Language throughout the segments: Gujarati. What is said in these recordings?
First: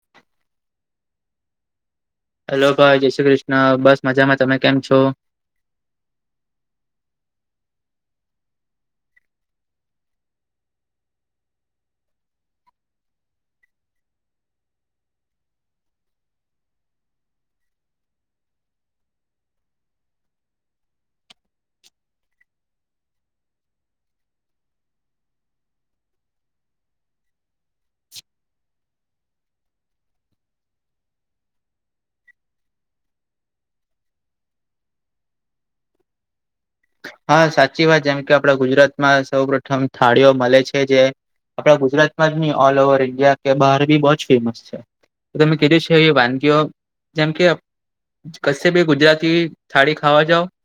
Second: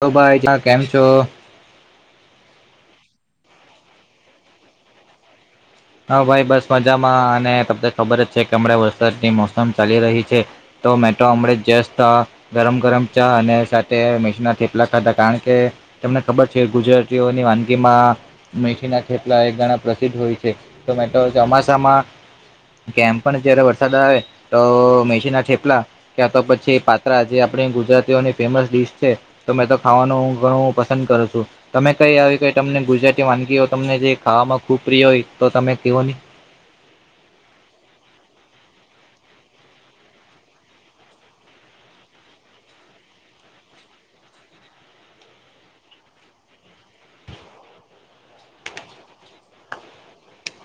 હ ભાઈ કેમ છો હેલો ભાઈ જય શ્રી કૃષ્ણ બસ મજામાં તમે કેમ છો હા ભાઈ બસ મજામાં અને તમને ખબર જ છે કે હમણાં વરસાદની મોસમ ચાલી રહી છે તો મેટ્રો અમરે જસ ગરમ ગરમ ચા અને સાથે મિકશ ના થેપલા ખાધા કારણ કે તમને ખબર છે ગુજરાતીઓની વાનગીમાં મેશનાપલા એક ગાણા પ્રસિદ્ધ હોય છે તોમે તો ચોમાસામાં કેમ પણ જયારે વરસાદ આવે તો મેસીના ઠેપલા કે તો પછી પાત્રા જે આપણી ગુજરાતીઓની ફેમસ ડીશ છે તો મેં તો ખાવાનું ઘણું પસંદ કરું છું તમે કઈ આવી કે તમને ગુજરાતી વાનગીઓ તમને જે ખાવામાં ખુબ પ્રિય હોય તો તમે કવો નહી હા સાચી વાત જેમ કે આપડા ગુજરાતમાં સૌ પ્રથમ થાળીઓ મળે છે જે આપડા ગુજરાતમાં જ નહી ઓલ ઓવર ઇન્ડિયા કે બહાર બી બહ જ ફેમસ છે તો તમે કીધું છે એ વાનગીઓ જેમ કે કશે ભી ગુજરાતી થાળી ખાવા જાવ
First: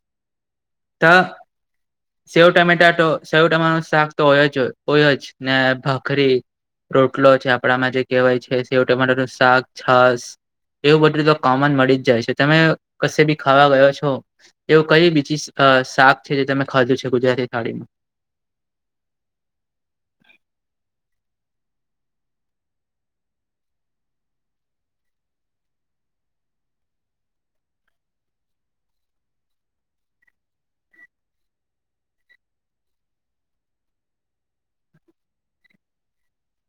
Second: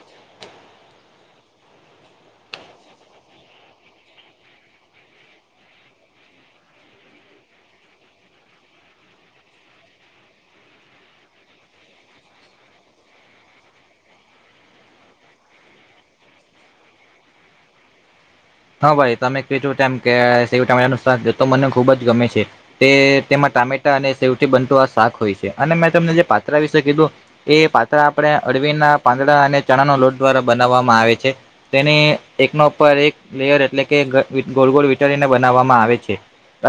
તો સેવ ટમેટાટો સેવ ટાટા ન શાક તો હોય જ હોય જ ને ભખરી રોટલો છે આપડામાં જે કહેવાય છે સવટનું શાક છાસ. એવું બધું તો કોમન મળી જ જાય છે તમે કશે બી ખાવા ગયો છો. એવું કય બીજી શાક છે જે તમે ખાધ્યું છે ગુજરાતી થાળીમાં હા ભાઈ તમે કું ટાઈમ ક તો મને ખુબ જ ગમે છે તે તેમાં ટામેટા અને સેવથી બનતું આ શાક હોય છે અને મેં તમને જે પાત્રળા વિશે કીધું એ પાત્રળ આપણે અળવીના પાંદડા અને ચણા નો લોટ દ્વારા બનાવવામાં આવે છે તેની એકનો ઉપર એક લેયર એટલે કે ગોળ ગોળ વિઠળને બનાવવામાં આવે છે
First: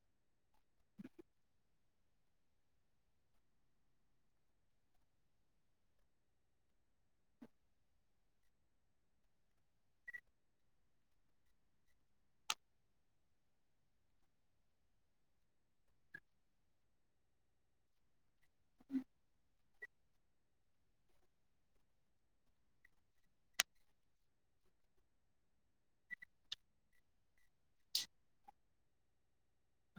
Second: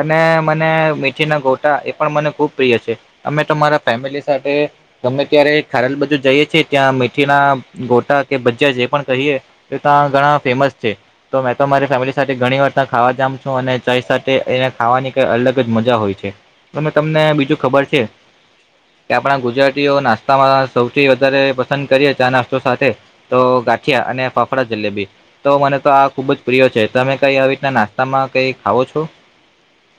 અને મને મીઠી ના ગોટા એ પણ મને ખુબ પ્રિય છે. અમે તમારા ફેમિલી સાથે તમે ત્યારે ખારેલ બાજુ જઈએ છેી ત્યાં મેીઠીના ગોટા કે ભજા જે પણ કહીએ. તો ત્યાં ઘણા ફેમસ છે. તો મેં તો મારી ફેમિલી સાથે ઘણી વાર ત ખાવા જામ છું અને ચઈ સાથે એને ખાવાની કઈ અલગ જ મજા હોય છે. તમે તમને બીજું ખબર છે. કે આપણા ગુજરાતીઓ નાસ્તામાં સૌથી વધારે પસંદ કરીએ છે, આ નાસ્તો સાથે તો ગાંઠિયા અને ફાફડા જલેબી તો મને, તો આ ખુબ જ પ્રિય છે તમે કઈ આવી રીતના નાસ્તામાં કઈ ખાવો છો.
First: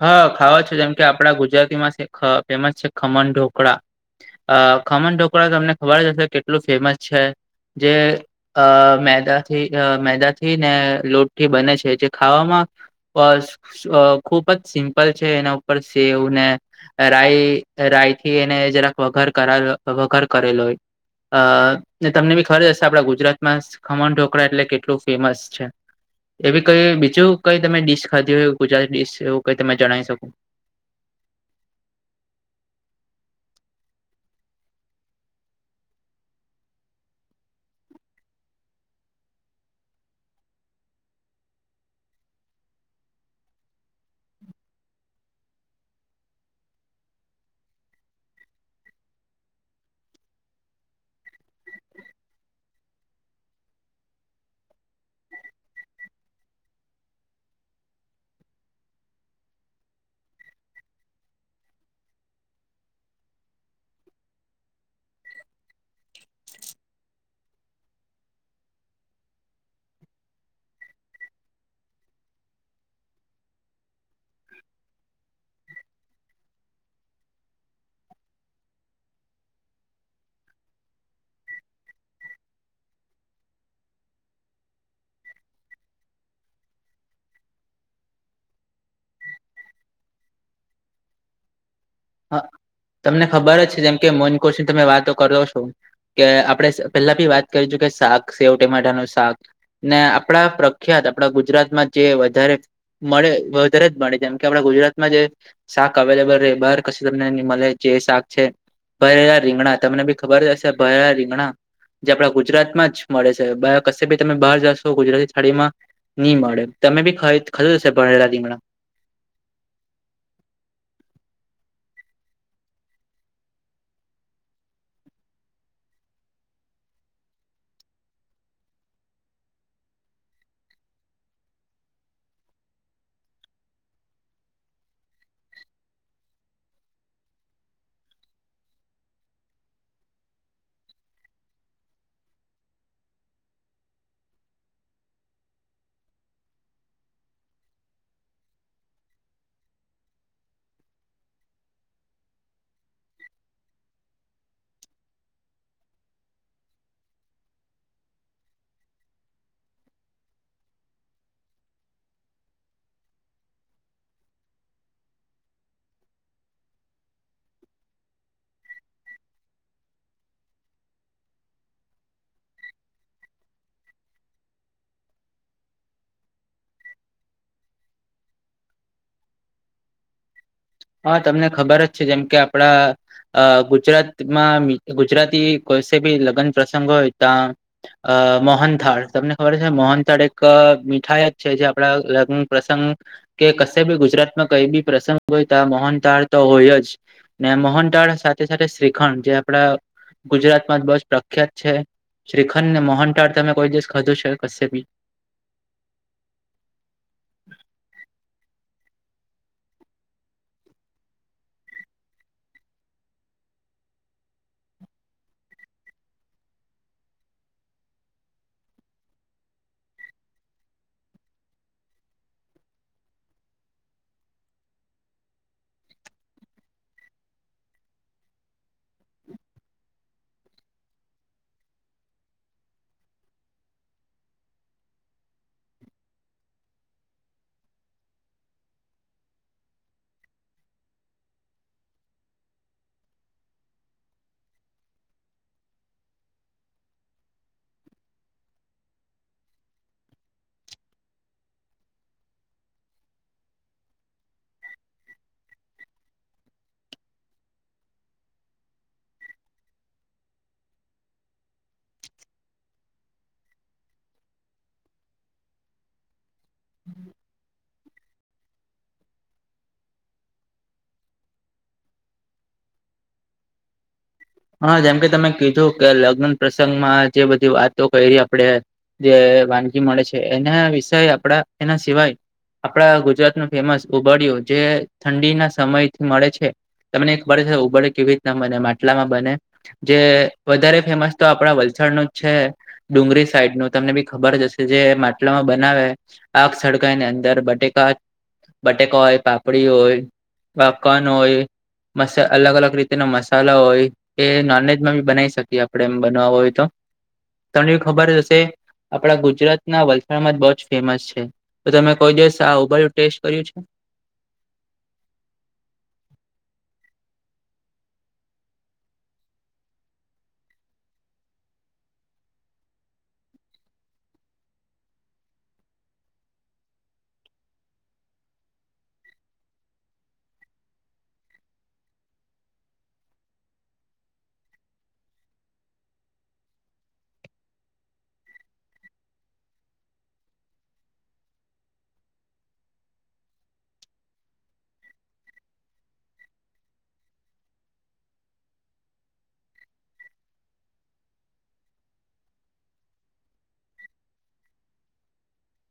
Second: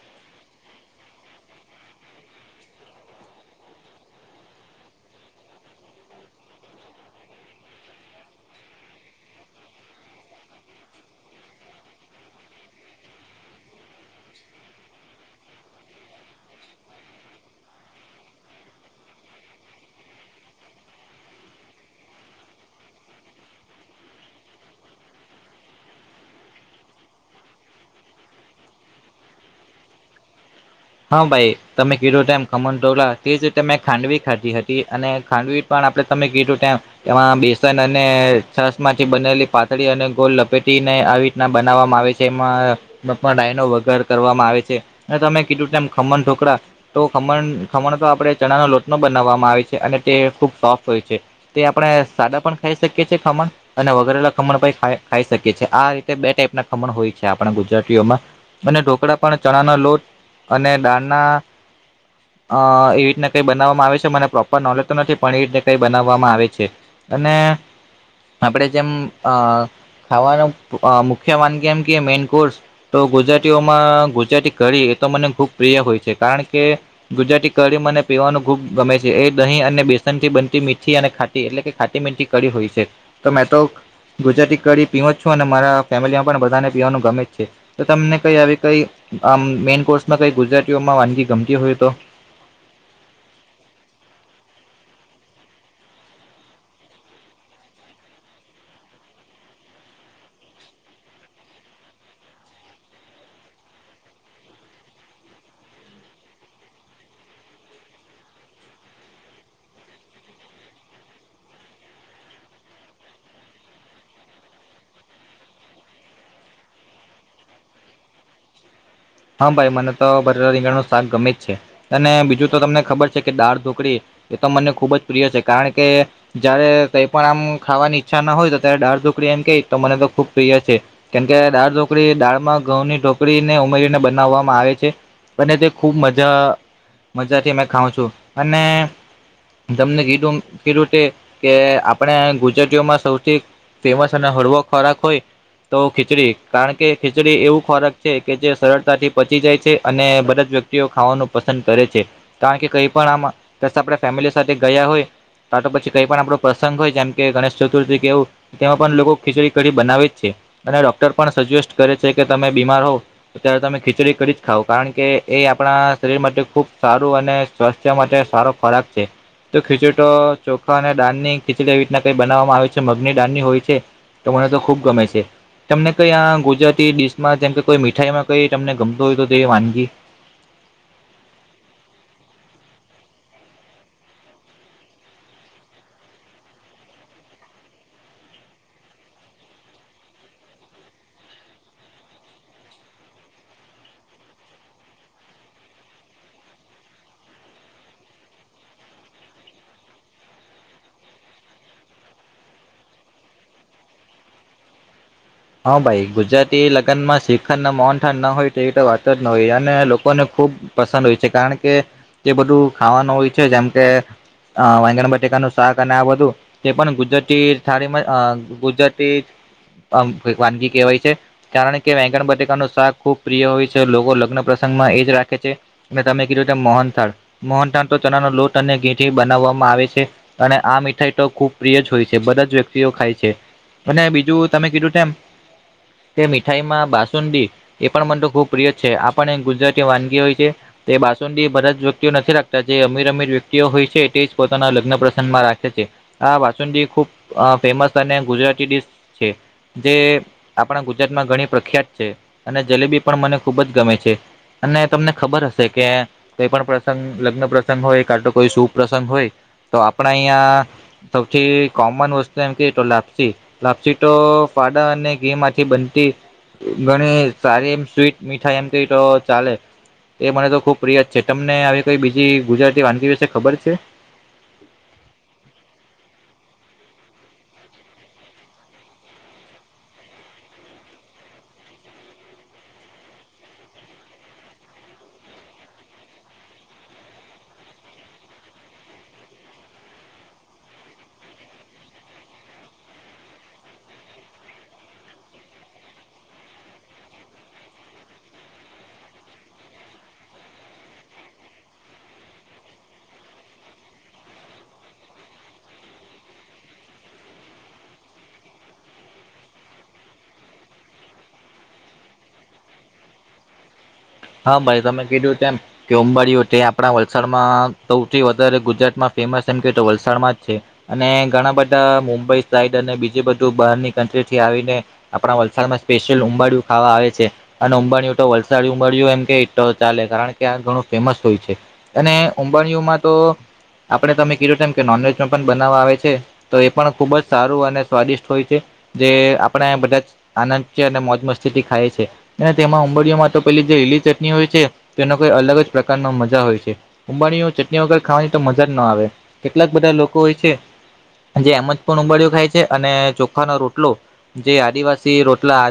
હા ખાવા છો જેમ કે આપડા ગુજરાતીમાં છે ફેમસ છે, ખમણ ઢોકળા અ ખમણ ઢોકળા તમને ખબર જ હશે કેટલું ફેમસ છે, જે અ મેદાથી મેદાથી ને લોટથી બને છે, જે ખાવામા અ ખુબ જ સિમ્પલ છે એના ઉપર સેવ ને રાય રાય થી એને જરાક વઘાર કર વઘર કરેલો હોય. અ ને તમને બી ખબર હશે, આપડા ગુજરાતમા ખમણ ઢોકળા એટલે કેટલું ફેમસ છે. એવીી કઈ બીજું કઈ તમે ડીશ ખાધી હોય, ગુજરાતી શ એવું કઈ તમે જણાવી શકો હા, ભાઈ તમે કીડો ટમ કમન ટોલા તે જ રીતે મેં ખાંડવી ખાધી હતી અને ખાંડવી. પણ આપણે તમે ગી ટુ ટાઈમ એમાં બેસન અને છાસ માંથી, બનેલી પાથળી અને ગોલ લપેટીને આવી ના બનાવવામાં આવે છે, એમાં પણ ડાયનો વગર કરવામાં આવે છે, અને તમે કેટું ટાઈમ, ખમન ઠોકરા તો ખમણ ખમણ તો આપણે ચણાનો લોટ નો બનાવવામાં આવે છે, અને તે ખુબ સોફ્ટ હોય છે. તે આપણે સાદા પણ ખાઈ શકીએ છેએ, ખમણ અને વગરેલા ખમણ પણ ખાઈ શકીએ છીએ આ રીતે બે ટાઈપ ના ખમણ હોય છે, આપણા ગુજરાતીઓમાં અને ઢોકળા, પણ ચણાનો લોટ અને ડાળના અ એ રીતના કઈ બનાવવામાં આવે છે, મને પ્રોપર નોલેજ તો નથી પણ એ રીતના કઈ બનાવવામાં આવે છે. અને આપડે, જેમ અ ખાવાનો મુખ્ય વાનગી એમ કે મેઈન કોર્સ તો ગુજરાતીઓમાં ગુજરાતી ઘડી એ તો મને ખૂબ પ્રિય હોય છે, કારણ કે ગુજરાતી કરમ અને પીવાનું ખૂબ ગમે છે, એ દહીં અને બેસન થી બનતી મીઠી અને એટલે કે ખાતી મીંથી કરી હોય છે, તો મેં તો ગુજરાતી કી પીવો છો અને મારા ફેમિલી માં પણ બધાને પીવાનું ગમે જ છે. તો તમને કઈ આવી કઈ આમ મેન કોર્સમાં કઈ ગુજરાતીઓમાં વાનગી ગમતી, હોય તો હ તમને ખબર જ છે, જેમ કે મોન કોુશની તમે વાતો કરો છો. કે આપડણે પેલા ભી વાત કરીજુ, ક શાક સેવ ટટેમાટા નું શાક ને આપણા પ્રખ્યાત આપણા ગુજરાતમાં જે વધારે મળે વધારે જ મળે જેમ, કે આપણા ગુજરાતમાં જે શાક અવેલેબલ ર બાર તમને મળે જે શાક છે, ભરેલા રીંગણા તમને બી ખબર જ હશે ભરેલા રીંગણા જે આપડા ગુજરાતમાં જ મળે છે, કશે ભી તમે બહાર જાશો ગુજરાતી થાળીમા નઈ મળે તમે બી ખ ખર હશે, ભણેલા રીમણા હા ભાઈ મને તો બરે રીંગાણ નું શાક ગમે જ છે, અને બીજું તો તમને ખબર છે, કે દાળ ઢોકળી એ તો મને ખુબ જ પ્રિય છે કારણ કે જયારે કઈ પણ આમ ખાવાની ઈચ્છા ના હોય તો ત્યારે દાળઢુકડી એમ ક તો મને તો ખુબ પ્રિય છે. કેમ કે દાળ ઢોકડી દાળ માં ઘઉંની ઢોકરી ને ઉમેરીને બનાવવામાં આવે છે, અને તે ખુબ મજા મજાથી અમે ખાઉં છુ, અને તમને કીધુ-કીધુ તે કે આપણે ગુજરાતીઓમાં સૌથી ફેમસ અને હળવો ખોરાક હોય. તો ખીચડી કારણ કે ખીચડી એવું ખોરાક છે, કે જે સરળ થી પચી જાય છે અને બધા જ વ્યક્તિઓ ખાવાનું પસંદ કરે છે. કારણ કે કઈ પણ આમાં બસ આપણા ફેમિલી સાથે ગયા હોય તા તો પછી કઈ પણ આપણો પ્રસંગ હોય જેમ કે ગણેશ ચતુર્થી કેવું તેમાં પણ લોકો ખીચડી કઢી બનાવે જ છે અને ડોક્ટર પણ સજેસ્ટ કરે છે કે તમે બીમાર હોવ ત્યારે તમે ખીચડી કરી જ ખાવ કારણ કે એ આપણા શરીર માટે ખૂબ સારું અને સ્વાસ્થ્ય માટે સારો ખોરાક છે. તો ખીચડટો ચોખા અને ડાનની ખીચડી એવી રીતના કઈ બનાવવામાં આવે છે મગની ડાાનની હોય છે. તો મને તો ખુબ ગમે છે તમને કઈ આ ગુજરાતી ડિશમાં જેમ કે કોઈ મીઠાઈમાં કઈ એ તમને ગમતો હોય તો તે વાનગી? હા તમને ખબર જ છે જેમ કે આપડા અ ગુજરાતમાં ગુજરાતી કોસે ભી લગ્ન પ્રસંગ હોય ત્યા અ મોહનથાળ તમને ખબર છે મોહનથાળ એક મીઠાઈ જ છે જે આપણા લગ્ન પ્રસંગ કે કશે બી ગુજરાત માં કઈ બી પ્રસંગ હોય તા મોહનથાડ તો હોય જ ને મોહનદાળ સાથે-સાથે શ્રીખંડ જે આપડા ગુજરાતમાં બસ પ્રખ્યાત છે. શ્રીખંડને મોહનટાળ તમે કોઈ દિવસ કધો છે કશે બી? હા ભાઈ ગુજરાતી લગ્ન માં શીખર ના મોન થઠાણ ના હોય તેવી વાતો જ ન હોય અને લોકોને ખૂબ પસંદ હોય છે કારણ કે એ બધું ખાવાનું હોય છે જેમ કે હ વેગણ બટેકા નું શાક અને આ બધું. તે પણ ગુજરાતી થળીમાં ગુજરાતી વાનગી કહેવાય છે. કારણ કે વાકણ બત્રિકા ન શાક ખુબ પ્રિય હોય છે, લોકો લગ્ન પ્રસંગમાં એ જ રાખે છે. અને તમે કીધું છે મોહનથાળ મોનથાળ તો ચણા ન લોટ અને ઘીઠથી બનાવવામાં આવે છે. અને આ મીઠાઈ તો ખુબ પ્રિય જ હોય છે બધા જ વ્યક્તિઓ ખાય છે. અને બીજું તમે કીધું છે એમ તે મીઠાઈ માં બાસુંડી એ પણ મન તો ખુબ પ્રિય છે. આપણ ગુજરાતી વાનગી હોય છે. તે બાસુંડી બધા જ વ્યક્તિઓ નથી રાખતા જે અમીર અમીર વ્યક્તિઓ હોય છે તે જ પોતાના લગ્ન પ્રસંગમાં રાખે છે. હા બાસુંડી ખૂબ ફેમસ અને ગુજરાતી ડિશ છે જે આપણા ગુજરાતમાં ઘણી પ્રખ્યાત છે, અને જલેબી પણ મને ખુબ જ ગમે છે. અને તમને ખબર હશે કે કઈ પણ પ્રસંગ લગ્ન પ્રસંગ હોય કા તો કોઈ સુપ્રસંગ હોય તો આપણા અહીયાં સૌથી કોમન વસ્તુ એમ ક તો લેપ્સી. લાપ્સી તો ફાડા અને ઘી માંથી બનતી ઘણી સારી એમ સ્વીટ મીઠાઈ એમ ક તો ચાલે. એ મને તો ખુબ પ્રિય જ છે. તમને આવી કોઈ બીજી ગુજરાતી વાનગી વિશે ખબર છે? હા જેમકે તમે કીધું કે લગ્ન પ્રસંગમાં જે બધી વાતો કરી આપડે જે વાનગી મળે છે એના વિષય આપડા એના સિવાય આપણા ગુજરાત ન ફેમસ ઉબડિયો જે ઠંડીના સમયથી મળે છે. તને એકબર ઉડે કેવી રીત મને માટલામાં બને જે વધારે ફેમસ તો આપણા વલસાડ નું જ છે. ડુંગરી સાઈડ નું તમને બી ખબર જ હશે જે માટલામાં બનાવે આગ સળગાઈની અંદર બટેકા, બટેકા હોય, પાપડી હોય પાપકોન હોય મ અલગ અલગ રીતેના મસાલા હોય. એ નોનવેજમાં બી બનાવી શકીએ આપણે એમ બનવ હોય તો. તમને ખબર હશે આપણા ગુજરાતના વલસાડમાં જ બહુ જ ફેમસ છે. તો તમે કોઈ દિવસ આ ઉઊભાું ટેસ્ટ કર્યું છે. હા ભાઈ તમે કીજું તેમમ કે અંબડીઓ તે આપણા વલસાડમાં સૌથી વધારે ગુજરાતમાં ફેમસ એમ કે વલસાડમાં જ છે. અને ઘણા બધા મુંબઈ સાઈડ અને બીજી બધું બહારની કન્ટ્રી થી આવીને આપણા વલસાડમાં સ્પેશિયલ ઉંબાડિયું ખાવા આવે છે અને ઉંબાડયું તો વલસાડ ઉંબરયું એમ કે ચાલે કારણ કે આ ઘણું ફેમસ હોય છે અને ઉંબરિયુંમાં તો આપડણે તમે કીધું છે એમ કે નોનવેજ માં પણ બનાવવા આવે છે. તો એ પણ ખુબ જ સારું અને સ્વાદિષ્ટ હોય છે. જે આપણે બધા જ આનંદ છે અને મોજ મસ્તીથી ખાય છે અને તેમાં ઉંબડીઓમાં. તો પેલી જે લીલી ચટણી હોય છે તેનો કોઈ અલગ જ પ્રકારનો મજા હોય છે. ઉુંંબાણીઓ ચટણી વગર ખાવાની તો મજા જ ના આવે કેટલાક બધા લોકો હોય છે. જે એમ જ પણ ઉબળિયો ખાય છે અને ચોખાનો રોટલો. જે આદિવાસી રોટલા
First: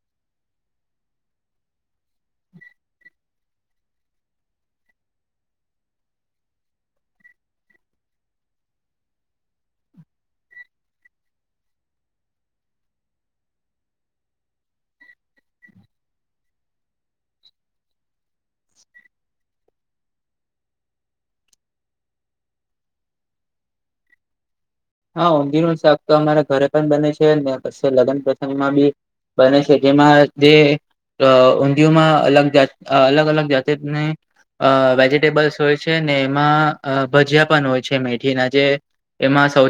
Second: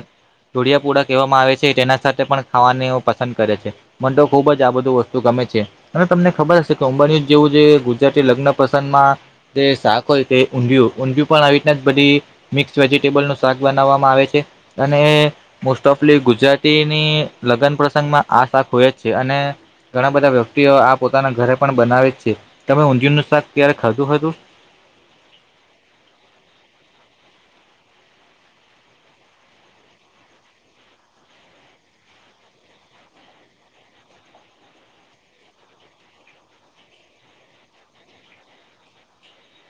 જોુડિયાપુડા કહેવામાં આવે છે તેના સાથે પણ. ખાવાને પસંદ કરે છે મ તો ખુબ જ આ બધું વસ્તુ ગમે છે. અને તમને ખબર હશે કે અંબણી જેવું જે ગુજરાતી લગ્ન પસંદ માં. જે શાક હોય તે ઊંધિયું ઊંધયું પણ આવી રીતના જ બધી. મિક્સ વેજીિટેબલ નું શાક બનાવવામાં આવે છે. અને મોસ્ટ ઓફલી ગુજરાતીની. લગ્ન પ્રસંગ માં આ શાખ હોય જ છે અને. ઘણા બધા વ્યક્તિઓ આ પોતાના ઘરે પણ બનાવે છે તમે ઊંધિર નું શાક ક્યારે ખાધું હતું. હા ઊંધીર નું શાક તો અમારા ઘરે પણ બને છે ને પ લગ્ન પ્રથમમાં બી. બને છે જેમાં જે. અ ઊંધિયયોમાં અલગ જાત અલગ અલગ જાતિને અ વેજિટેબલ્સ હોય છે ને એમાં ભજીયા પણ હોય છે મેથીના જે. એમાં સૌ.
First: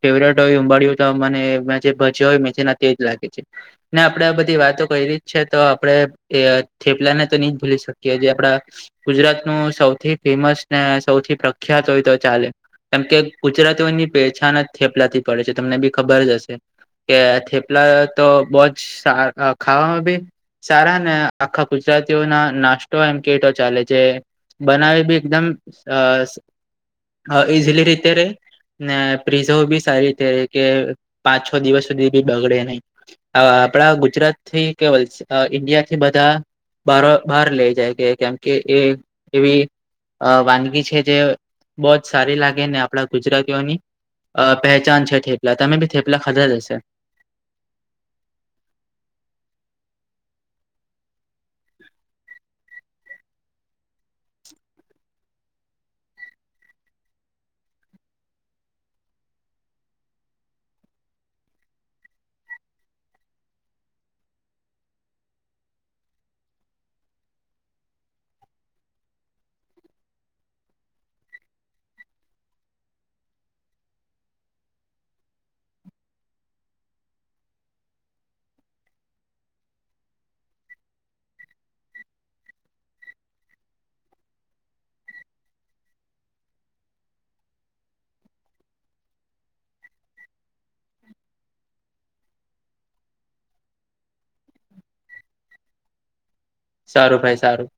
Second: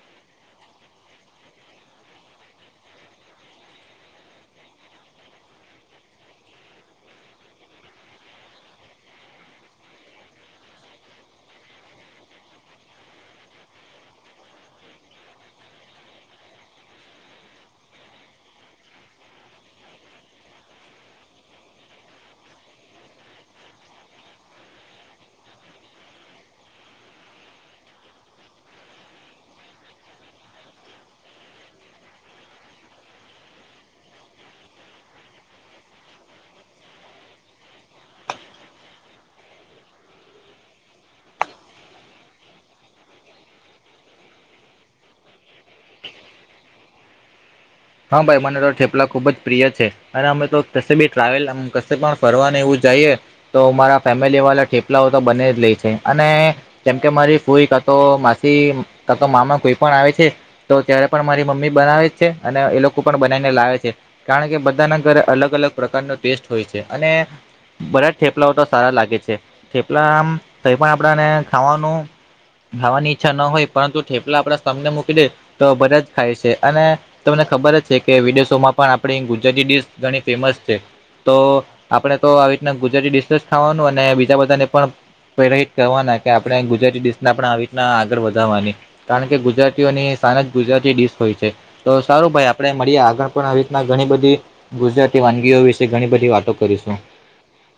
ફેવરેટ હોય ઉંબડી તો મને મે ભજ હોય મેના તેજ લાગે છે.. ને આપડે આ બધી વાતો કરી ર જ છે તો આપડણે. એ થેપલા ને તો નહી ભૂલી શકીએ જે આપડા. ગુજરાત નું સૌથી ફેમસ ને સૌથી પ્રખ્યાત હોય તો ચાલે. કેમ કે ગુજરાતીઓની પહેચાાન થેપલાતી પડે છે તમને બી ખબર જ હશે. કે થેપલા તો બહ જ ખાવામાં ભી. સારા ને આખા ગુજરાતીઓ ના નાસ્તો એમ કેટો ચાલે છે. બનાવી બી એકદમ ઈઝીલી રીતે રે. ને પ્રિઝો બી સારી રીતે કે પાંચ છ દિવસ સુધી બી બગડે નહી. આપડા ગુજરાત થી કેવ ઇન્ડિયા થી બધા. બાર બહાર લઈ જાય કે કેમ કે એ એવી. અ વાનગી છે જે બહ જ સારી લાગે ને આપડા ગુજરાત. ની પહેચાન છે થેપલા તમે બી થેપલા ખતાા જ હશે. હા ભાઈ મને તો ઠેપલા ખુબ જ પ્રિય છે. અને અમે તો ક બી ટ્રાવેલ ક પણ ફરવાનું એવું જઈએ. તો મારા ફેમિલી વાળા ઠેપલાઓ તો બને જ લે છે અને. કેમ કે મારી ફૂઈ ક તો માસી કતો મામા કોઈ પણ આવે છે તો ત્યારે પણ મારી મમ્મી બનાવે જ છે અને એ લોકો પણ બનાવીને લાવે છે. કારણ કે બધાના ઘરે અલગ અલગ પ્રકારનો ટેસ્ટ હોય છે અને. બધ જ થેપલાઓ તો સારા લાગે છે થેપલા આમ કઈ પણ આપણાને ખાવાનું. ખાવાની ઈચ્છા ન હોય પરંતુ થેપલા આપડા સ્મને મૂકી દે તો બધા જ ખાય છે અને તમને ખબર જ છે કે વિદેશોમાં પણ આપણી ગુજરાતી ડીશ ઘણી ફેમસ છે. તો આપણે તો આવી રીતના ગુજરાતી ડડીશ ખાવાનું અને બીજા બધાને પણ. પેલા કરવાના કે આપણે ગુજરાતી ડિશ પણ આવી રીતના આગળ વધવાની. કારણ કે ગુજરાતીઓની સાન જ ગુજરાતી ડીશ હોય છે. તો સારું ભાઈ આપણે મળીએ આગળ પણ આવી રીતના ઘણી બધી ગુજરાતી વાનગીઓ વિશે ઘણી બધી વાતો. કરીશું. સારું ભાઈ સારું.